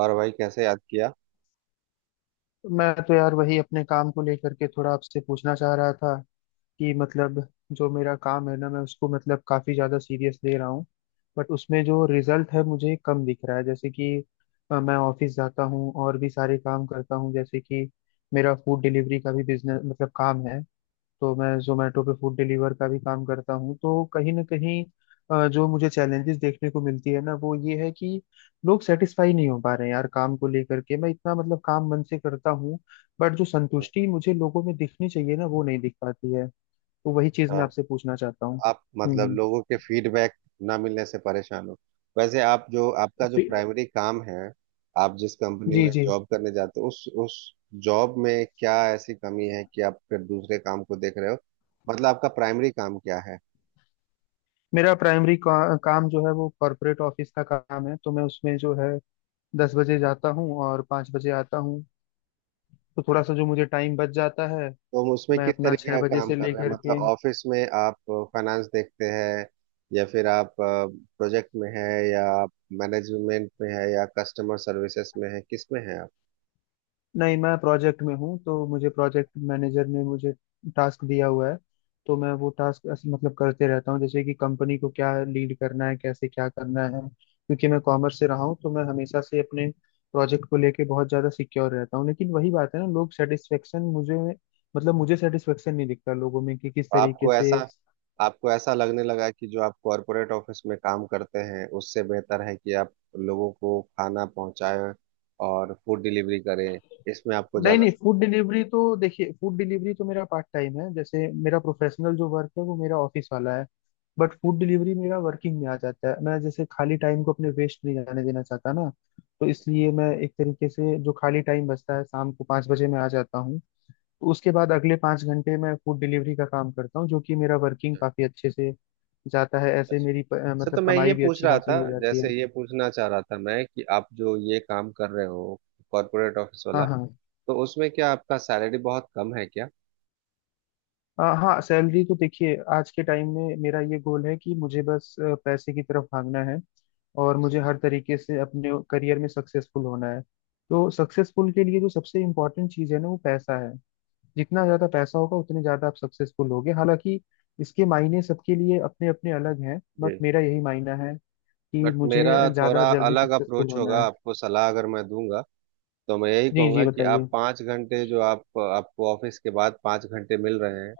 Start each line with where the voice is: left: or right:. right: और भाई कैसे याद किया।
left: मैं तो यार वही अपने काम को लेकर के थोड़ा आपसे पूछना चाह रहा था कि जो मेरा काम है ना मैं उसको काफी ज्यादा सीरियस ले रहा हूँ। बट उसमें जो रिजल्ट है मुझे कम दिख रहा है। जैसे कि मैं ऑफिस जाता हूँ और भी सारे काम करता हूँ। जैसे कि मेरा फूड डिलीवरी का भी बिजनेस काम है। तो मैं जोमेटो पे फूड डिलीवर का भी काम करता हूँ। तो कहीं ना कहीं जो मुझे चैलेंजेस देखने को मिलती है ना वो ये है कि लोग सेटिस्फाई नहीं हो पा रहे हैं यार। काम को लेकर के मैं इतना काम मन से करता हूँ, बट जो
right: अच्छा,
left: संतुष्टि मुझे लोगों में दिखनी चाहिए ना वो नहीं दिख पाती है। तो वही चीज मैं आपसे पूछना चाहता हूँ।
right: आप
left: हम्म
right: मतलब
left: हम्म।
right: लोगों के फीडबैक ना मिलने से परेशान हो। वैसे आप जो आपका जो
left: फिर
right: प्राइमरी काम है, आप जिस कंपनी
left: जी
right: में
left: जी।
right: जॉब करने जाते हो उस जॉब में क्या ऐसी कमी है कि आप फिर दूसरे काम को देख रहे हो? मतलब आपका प्राइमरी काम क्या है?
left: काम जो है वो कॉरपोरेट ऑफिस का काम है। तो मैं उसमें जो है 10 बजे जाता हूँ और 5 बजे आता हूँ। तो थोड़ा सा जो मुझे टाइम बच जाता है
right: तो हम उसमें
left: मैं
right: किस
left: अपना
right: तरीके
left: छह
right: का
left: बजे
right: काम
left: से
right: कर रहे हैं,
left: लेकर के।
right: मतलब ऑफिस में आप फाइनेंस देखते हैं, या फिर आप प्रोजेक्ट में है, या आप मैनेजमेंट में है, या कस्टमर सर्विसेज में है, किस में है?
left: नहीं, मैं प्रोजेक्ट में हूँ। तो मुझे प्रोजेक्ट मैनेजर ने मुझे टास्क दिया हुआ है। तो मैं वो टास्क करते रहता हूँ। जैसे कि कंपनी को क्या लीड करना है, कैसे क्या करना है, क्योंकि मैं कॉमर्स से रहा हूँ। तो मैं हमेशा से अपने प्रोजेक्ट को लेके बहुत ज़्यादा सिक्योर रहता हूँ। लेकिन वही बात है ना, लोग सेटिस्फेक्शन मुझे सेटिस्फेक्शन नहीं दिखता लोगों में कि किस तरीके
right: आपको ऐसा,
left: से।
right: आपको ऐसा लगने लगा कि जो आप कॉरपोरेट ऑफिस में काम करते हैं, उससे बेहतर है कि आप लोगों को खाना पहुंचाएं और फूड डिलीवरी करें? इसमें आपको
left: नहीं
right: ज्यादा
left: नहीं,
right: समझ
left: फूड डिलीवरी तो देखिए, फूड डिलीवरी तो मेरा पार्ट टाइम है। जैसे मेरा प्रोफेशनल जो वर्क है वो मेरा ऑफिस वाला है। बट फूड डिलीवरी मेरा वर्किंग में आ जाता है। मैं जैसे खाली टाइम को अपने वेस्ट नहीं जाने देना चाहता ना। तो इसलिए मैं एक तरीके से, जो खाली टाइम बचता है, शाम को 5 बजे मैं आ जाता हूँ। तो उसके बाद अगले 5 घंटे मैं फूड डिलीवरी का काम करता हूँ, जो कि मेरा वर्किंग काफी अच्छे से जाता है।
right: अच्छा
left: ऐसे
right: अच्छा।
left: मेरी प- अ,
right: अच्छा, तो
left: मतलब
right: मैं ये
left: कमाई भी
right: पूछ
left: अच्छी
right: रहा
left: खासी
right: था,
left: हो जाती
right: जैसे
left: है।
right: ये पूछना चाह रहा था मैं, कि आप जो ये काम कर रहे हो कॉरपोरेट ऑफिस
left: हाँ
right: वाला,
left: हाँ।
right: तो उसमें क्या आपका सैलरी बहुत कम है क्या?
left: हाँ, सैलरी तो देखिए, आज के टाइम में मेरा ये गोल है कि मुझे बस पैसे की तरफ भागना है। और
right: अच्छा,
left: मुझे
right: अच्छा।
left: हर तरीके से अपने करियर में सक्सेसफुल होना है। तो सक्सेसफुल के लिए जो सबसे इम्पोर्टेंट चीज़ है ना वो पैसा है। जितना ज़्यादा पैसा होगा उतने ज़्यादा आप सक्सेसफुल होगे। हालांकि इसके मायने सबके लिए अपने अपने अलग हैं, बट
right: जी।
left: मेरा यही मायना है कि
right: बट
left: मुझे
right: मेरा थोड़ा
left: ज़्यादा जल्दी
right: अलग
left: सक्सेसफुल
right: अप्रोच
left: होना
right: होगा,
left: है।
right: आपको सलाह अगर मैं दूंगा तो मैं यही
left: जी जी,
right: कहूंगा कि आप
left: बताइए।
right: 5 घंटे जो आप, आपको ऑफिस के बाद 5 घंटे मिल रहे हैं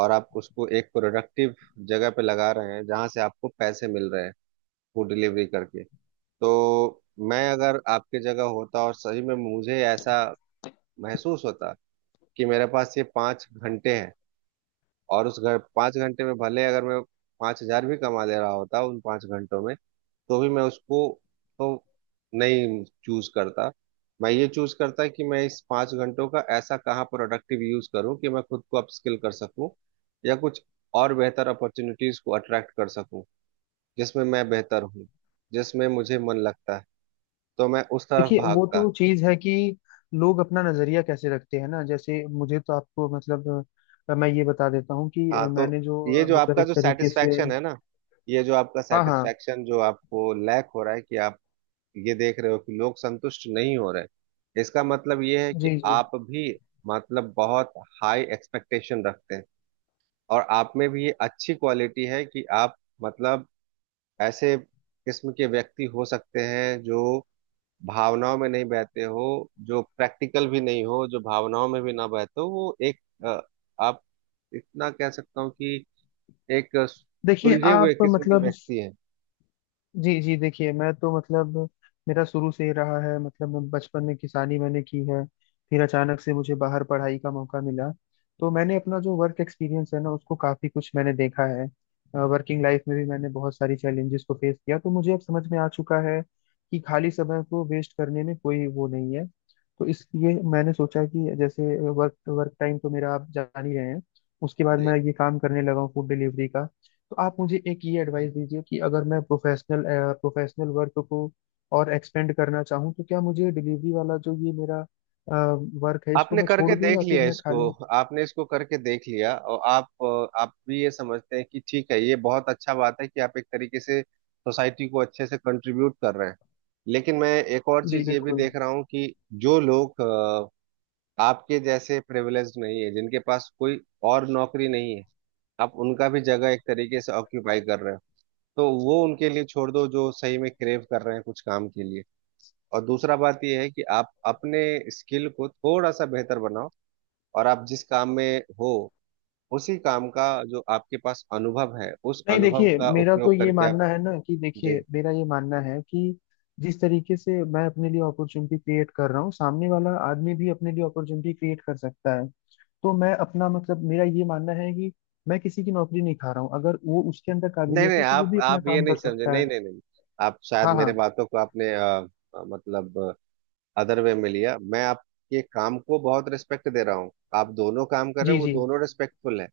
right: और आप उसको एक प्रोडक्टिव जगह पे लगा रहे हैं जहां से आपको पैसे मिल रहे हैं, फूड डिलीवरी करके। तो मैं अगर आपके जगह होता और सही में मुझे ऐसा महसूस होता कि मेरे पास ये 5 घंटे हैं, और उस घर 5 घंटे में भले अगर मैं 5,000 भी कमा ले रहा होता उन 5 घंटों में, तो भी मैं उसको तो नहीं चूज करता। मैं ये चूज करता कि मैं इस 5 घंटों का ऐसा कहाँ प्रोडक्टिव यूज करूँ कि मैं खुद को अपस्किल कर सकूँ, या कुछ और बेहतर अपॉर्चुनिटीज को अट्रैक्ट कर सकूँ जिसमें मैं बेहतर हूँ, जिसमें मुझे मन लगता है। तो मैं उस तरफ
left: देखिए वो
right: भागता।
left: तो चीज है कि लोग अपना नजरिया कैसे रखते हैं ना। जैसे मुझे तो आपको मैं ये बता देता हूँ कि
right: हाँ, तो
left: मैंने जो
right: ये जो आपका
left: एक
right: जो
left: तरीके से।
right: सेटिस्फैक्शन है ना, ये जो आपका
left: हाँ हाँ।
right: सेटिस्फैक्शन जो आपको लैक हो रहा है कि आप ये देख रहे हो कि लोग संतुष्ट नहीं हो रहे हैं, इसका मतलब ये है कि
left: जी जी,
right: आप भी मतलब बहुत हाई एक्सपेक्टेशन रखते हैं। और आप में भी ये अच्छी क्वालिटी है कि आप मतलब ऐसे किस्म के व्यक्ति हो सकते हैं जो भावनाओं में नहीं बहते हो, जो प्रैक्टिकल भी नहीं हो, जो भावनाओं में भी ना बहते हो, वो एक अ, आप इतना कह सकता हूँ कि एक
left: देखिए
right: सुलझे हुए
left: आप
right: किस्म के व्यक्ति हैं।
left: जी जी, देखिए मैं तो मेरा शुरू से ही रहा है। मैं बचपन में किसानी मैंने की है। फिर अचानक से मुझे बाहर पढ़ाई का मौका मिला। तो मैंने अपना जो वर्क एक्सपीरियंस है ना उसको काफ़ी कुछ मैंने देखा है। वर्किंग लाइफ में भी मैंने बहुत सारी चैलेंजेस को फेस किया। तो मुझे अब समझ में आ चुका है कि खाली समय को वेस्ट करने में कोई वो नहीं है। तो इसलिए मैंने सोचा कि जैसे वर्क वर्क टाइम तो मेरा आप जान ही रहे हैं। उसके बाद
right: जी।
left: मैं ये काम करने लगा हूँ फूड डिलीवरी का। तो आप मुझे एक ये एडवाइस दीजिए कि अगर मैं प्रोफेशनल प्रोफेशनल वर्क को और एक्सपेंड करना चाहूँ, तो क्या मुझे डिलीवरी वाला जो ये मेरा वर्क है इसको
right: आपने
left: मैं छोड़
right: करके
left: दूँ
right: देख
left: या फिर
right: लिया
left: मैं
right: इसको,
left: खाली।
right: आपने इसको करके देख लिया, और आप आप भी ये समझते हैं कि ठीक है, ये बहुत अच्छा बात है कि आप एक तरीके से सोसाइटी को अच्छे से कंट्रीब्यूट कर रहे हैं। लेकिन मैं एक और
left: जी
right: चीज ये भी
left: बिल्कुल।
right: देख रहा हूँ कि जो लोग आपके जैसे प्रिविलेज्ड नहीं है, जिनके पास कोई और नौकरी नहीं है, आप उनका भी जगह एक तरीके से ऑक्यूपाई कर रहे हो। तो वो उनके लिए छोड़ दो जो सही में क्रेव कर रहे हैं कुछ काम के लिए। और दूसरा बात यह है कि आप अपने स्किल को थोड़ा सा बेहतर बनाओ, और आप जिस काम में हो, उसी काम का जो आपके पास अनुभव है उस
left: नहीं
right: अनुभव
left: देखिए,
right: का
left: मेरा तो
right: उपयोग
left: ये
right: करके आप
left: मानना है ना कि
right: जी।
left: देखिए मेरा ये मानना है कि जिस तरीके से मैं अपने लिए अपॉर्चुनिटी क्रिएट कर रहा हूँ, सामने वाला आदमी भी अपने लिए अपॉर्चुनिटी क्रिएट कर सकता है। तो मैं अपना मतलब मेरा ये मानना है कि मैं किसी की नौकरी नहीं खा रहा हूँ। अगर वो उसके अंदर
right: नहीं
left: काबिलियत
right: नहीं,
left: है तो वो
right: आप
left: भी अपना
right: आप ये
left: काम
right: नहीं
left: कर
right: समझे,
left: सकता
right: नहीं
left: है।
right: नहीं नहीं, आप शायद
left: हाँ
right: मेरे
left: हाँ।
right: बातों को आपने मतलब अदर वे में लिया। मैं आपके काम को बहुत रिस्पेक्ट दे रहा हूँ, आप दोनों काम कर रहे
left: जी
right: हो, वो
left: जी।
right: दोनों रिस्पेक्टफुल है।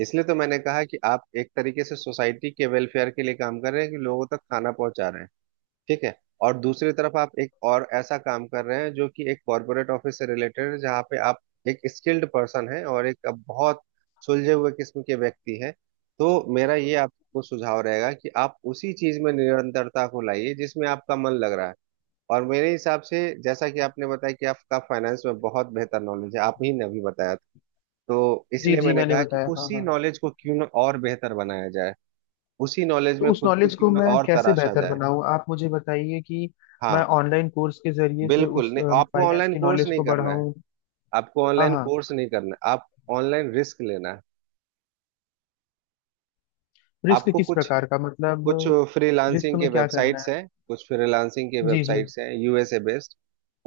right: इसलिए तो मैंने कहा कि आप एक तरीके से सोसाइटी के वेलफेयर के लिए काम कर रहे हैं कि लोगों तक खाना पहुंचा रहे हैं। ठीक है। और दूसरी तरफ आप एक और ऐसा काम कर रहे हैं जो कि एक कॉर्पोरेट ऑफिस से रिलेटेड है, जहाँ पे आप एक स्किल्ड पर्सन है और एक बहुत सुलझे हुए किस्म के व्यक्ति है। तो मेरा ये आपको सुझाव रहेगा कि आप उसी चीज में निरंतरता को लाइए जिसमें आपका मन लग रहा है। और मेरे हिसाब से जैसा कि आपने बताया कि आपका फाइनेंस में बहुत बेहतर नॉलेज है, आप ही ने अभी बताया था, तो
left: जी
right: इसलिए
left: जी,
right: मैंने
left: मैंने
right: कहा कि
left: बताया। हाँ
right: उसी
left: हाँ,
right: नॉलेज को क्यों ना और बेहतर बनाया जाए, उसी नॉलेज
left: तो
right: में
left: उस
right: खुद को
left: नॉलेज
right: क्यों
left: को
right: ना
left: मैं
right: और
left: कैसे
right: तराशा
left: बेहतर
right: जाए।
left: बनाऊँ, आप मुझे बताइए कि मैं
right: हाँ,
left: ऑनलाइन कोर्स के जरिए से
right: बिल्कुल
left: उस
right: नहीं, आपको
left: फाइनेंस
right: ऑनलाइन
left: की
right: कोर्स
left: नॉलेज
right: नहीं
left: को
right: करना है।
left: बढ़ाऊँ।
right: आपको
left: हाँ
right: ऑनलाइन
left: हाँ।
right: कोर्स नहीं करना है, आप ऑनलाइन रिस्क लेना है।
left: रिस्क
right: आपको
left: किस
right: कुछ
left: प्रकार का, मतलब
right: कुछ
left: रिस्क
right: फ्रीलांसिंग के
left: में क्या करना
right: वेबसाइट्स
left: है।
right: हैं, कुछ फ्रीलांसिंग के
left: जी जी।
right: वेबसाइट्स हैं यूएसए बेस्ड।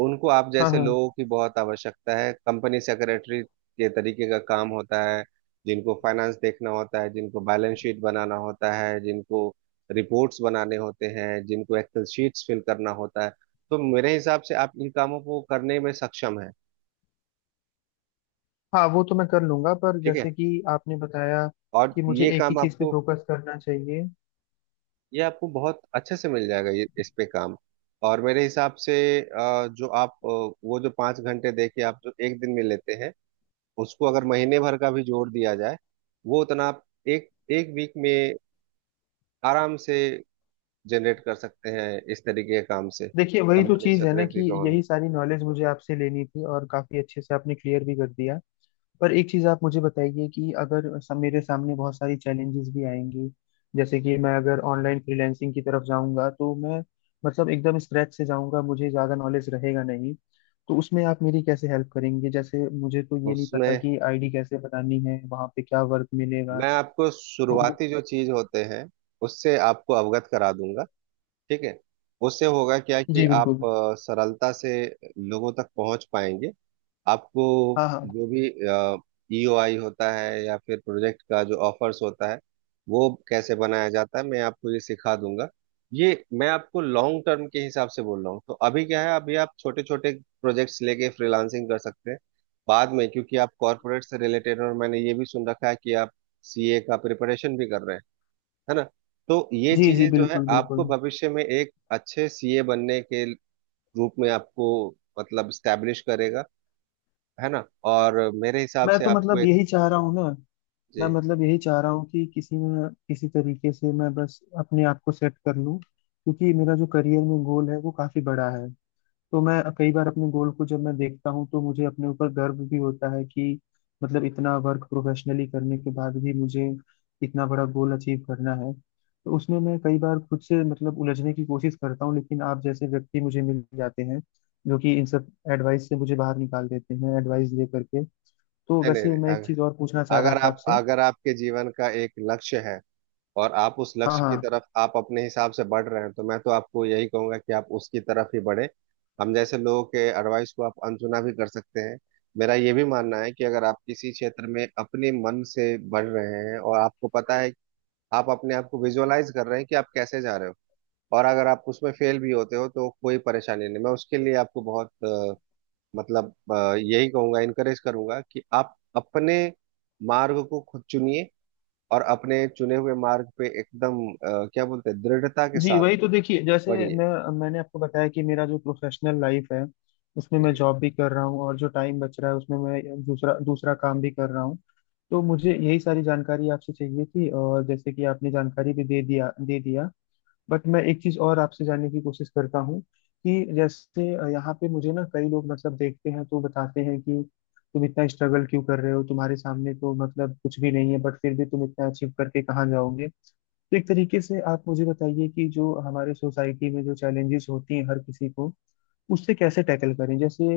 right: उनको आप
left: हाँ
right: जैसे
left: हाँ।
right: लोगों की बहुत आवश्यकता है। कंपनी सेक्रेटरी के तरीके का काम होता है, जिनको फाइनेंस देखना होता है, जिनको बैलेंस शीट बनाना होता है, जिनको रिपोर्ट्स बनाने होते हैं, जिनको एक्सेल शीट्स फिल करना होता है। तो मेरे हिसाब से आप इन कामों को करने में सक्षम है।
left: हाँ वो तो मैं कर लूंगा, पर
right: ठीक है।
left: जैसे कि आपने बताया
right: और
left: कि मुझे
right: ये
left: एक ही
right: काम
left: चीज़ पे
right: आपको,
left: फोकस करना चाहिए।
right: ये आपको बहुत अच्छे से मिल जाएगा। ये इस पे काम। और मेरे हिसाब से जो आप वो जो पाँच घंटे दे के आप जो एक दिन में लेते हैं, उसको अगर महीने भर का भी जोड़ दिया जाए, वो उतना आप एक एक वीक में आराम से जनरेट कर सकते हैं इस तरीके के काम से।
left: देखिए वही तो
right: कंपनी
left: चीज़ है ना कि
right: सेक्रेटरी का होना।
left: यही सारी नॉलेज मुझे आपसे लेनी थी और काफ़ी अच्छे से आपने क्लियर भी कर दिया। पर एक चीज आप मुझे बताइए कि अगर सब मेरे सामने बहुत सारी चैलेंजेस भी आएंगी। जैसे कि मैं अगर ऑनलाइन फ्रीलैंसिंग की तरफ जाऊंगा तो मैं एकदम स्क्रैच से जाऊंगा, मुझे ज्यादा नॉलेज रहेगा नहीं। तो उसमें आप मेरी कैसे हेल्प करेंगे? जैसे मुझे तो ये नहीं पता
right: उसमें
left: कि आईडी कैसे बनानी है, वहां पे क्या वर्क मिलेगा।
right: मैं आपको
left: तो वो-
right: शुरुआती जो चीज होते हैं उससे आपको अवगत करा दूंगा। ठीक है। उससे होगा क्या कि
left: जी बिल्कुल।
right: आप सरलता से लोगों तक पहुंच पाएंगे। आपको
left: हाँ हाँ।
right: जो भी ईओआई होता है या फिर प्रोजेक्ट का जो ऑफर्स होता है, वो कैसे बनाया जाता है, मैं आपको ये सिखा दूंगा। ये मैं आपको लॉन्ग टर्म के हिसाब से बोल रहा हूँ। तो अभी क्या है, अभी आप छोटे छोटे प्रोजेक्ट्स लेके फ्रीलांसिंग कर सकते हैं। बाद में क्योंकि आप कॉरपोरेट से रिलेटेड, और मैंने ये भी सुन रखा है कि आप सीए का प्रिपरेशन भी कर रहे हैं, है ना? तो ये
left: जी जी
right: चीजें जो है
left: बिल्कुल
right: आपको
left: बिल्कुल।
right: भविष्य में एक अच्छे सीए बनने के रूप में आपको मतलब स्टैब्लिश करेगा, है ना? और मेरे हिसाब
left: मैं
right: से
left: तो
right: आपको एक
left: यही चाह रहा हूँ ना। मैं
right: जी।
left: मतलब यही चाह रहा हूँ कि किसी न किसी तरीके से मैं बस अपने आप को सेट कर लूँ, क्योंकि मेरा जो करियर में गोल है वो काफ़ी बड़ा है। तो मैं कई बार अपने गोल को जब मैं देखता हूँ तो मुझे अपने ऊपर गर्व भी होता है कि इतना वर्क प्रोफेशनली करने के बाद भी मुझे इतना बड़ा गोल अचीव करना है। तो उसमें मैं कई बार खुद से उलझने की कोशिश करता हूँ। लेकिन आप जैसे व्यक्ति मुझे मिल जाते हैं जो कि इन सब एडवाइस से मुझे बाहर निकाल देते हैं, एडवाइस दे करके। तो
right: नहीं नहीं
left: वैसे
right: नहीं,
left: मैं एक
right: अग-
left: चीज़ और पूछना चाह रहा
right: अगर
left: था
right: आप,
left: आपसे।
right: अगर आपके जीवन का एक लक्ष्य है और आप उस
left: हाँ
right: लक्ष्य की
left: हाँ।
right: तरफ आप अपने हिसाब से बढ़ रहे हैं, तो मैं तो आपको यही कहूंगा कि आप उसकी तरफ ही बढ़े। हम जैसे लोगों के एडवाइस को आप अनसुना भी कर सकते हैं। मेरा ये भी मानना है कि अगर आप किसी क्षेत्र में अपने मन से बढ़ रहे हैं और आपको पता है, आप अपने आप को विजुअलाइज कर रहे हैं कि आप कैसे जा रहे हो, और अगर आप उसमें फेल भी होते हो तो कोई परेशानी नहीं। मैं उसके लिए आपको बहुत यही कहूंगा, इनकरेज करूंगा कि आप अपने मार्ग को खुद चुनिए और अपने चुने हुए मार्ग पे एकदम क्या बोलते हैं, दृढ़ता के
left: जी
right: साथ
left: वही तो देखिए, जैसे
right: बढ़िए।
left: मैं मैंने आपको बताया कि मेरा जो प्रोफेशनल लाइफ है उसमें मैं
right: जी।
left: जॉब भी कर रहा हूँ और जो टाइम बच रहा है उसमें मैं दूसरा दूसरा काम भी कर रहा हूँ। तो मुझे यही सारी जानकारी आपसे चाहिए थी और जैसे कि आपने जानकारी भी दे दिया। बट मैं एक चीज़ और आपसे जानने की कोशिश करता हूँ कि जैसे यहाँ पे मुझे ना कई लोग देखते हैं तो बताते हैं कि तुम इतना स्ट्रगल क्यों कर रहे हो, तुम्हारे सामने तो कुछ भी नहीं है, बट फिर भी तुम इतना अचीव करके कहाँ जाओगे। तो एक तरीके से आप मुझे बताइए कि जो हमारे सोसाइटी में जो चैलेंजेस होती हैं हर किसी को, उससे कैसे टैकल करें। जैसे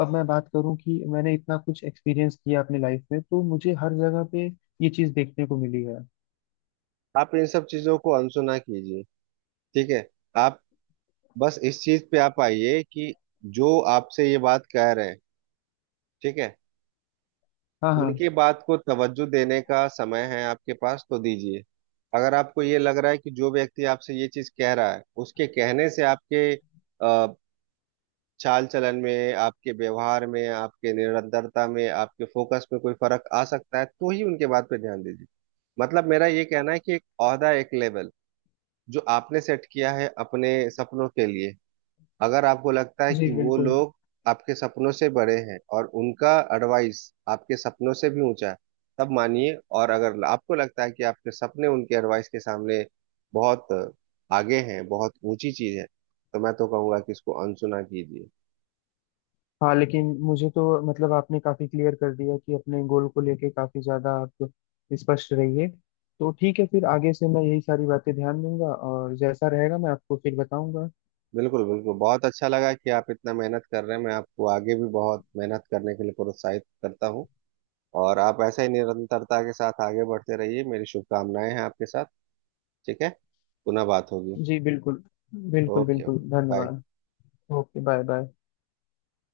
left: अब मैं बात करूं कि मैंने इतना कुछ एक्सपीरियंस किया अपनी लाइफ में, तो मुझे हर जगह पे ये चीज़ देखने को मिली है।
right: आप इन सब चीजों को अनसुना कीजिए। ठीक है। आप बस इस चीज पे आप आइए कि जो आपसे ये बात कह रहे हैं, ठीक है,
left: हाँ हाँ।
right: उनकी बात को तवज्जो देने का समय है आपके पास तो दीजिए। अगर आपको ये लग रहा है कि जो व्यक्ति आपसे ये चीज कह रहा है उसके कहने से आपके चाल चलन में, आपके व्यवहार में, आपके निरंतरता में, आपके फोकस में कोई फर्क आ सकता है, तो ही उनके बात पे ध्यान दीजिए। मतलब मेरा ये कहना है कि एक ओहदा, एक लेवल जो आपने सेट किया है अपने सपनों के लिए, अगर आपको लगता है
left: जी
right: कि वो
left: बिल्कुल।
right: लोग आपके सपनों से बड़े हैं और उनका एडवाइस आपके सपनों से भी ऊंचा है, तब मानिए। और अगर आपको लगता है कि आपके सपने उनके एडवाइस के सामने बहुत आगे हैं, बहुत ऊंची चीज है, तो मैं तो कहूंगा कि इसको अनसुना कीजिए।
left: हाँ लेकिन मुझे तो आपने काफ़ी क्लियर कर दिया कि अपने गोल को लेके काफ़ी ज़्यादा आप स्पष्ट रहिए। तो ठीक है, फिर आगे से मैं यही सारी बातें ध्यान दूंगा और जैसा रहेगा मैं आपको फिर बताऊंगा।
right: बिल्कुल बिल्कुल, बहुत अच्छा लगा कि आप इतना मेहनत कर रहे हैं। मैं आपको आगे भी बहुत मेहनत करने के लिए प्रोत्साहित करता हूँ, और आप ऐसा ही निरंतरता के साथ आगे बढ़ते रहिए। मेरी शुभकामनाएं हैं आपके साथ। ठीक है, पुनः बात होगी।
left: जी बिल्कुल। बिल्कुल
right: ओके
left: बिल्कुल,
right: ओके। बाय।
left: धन्यवाद। Okay, bye bye.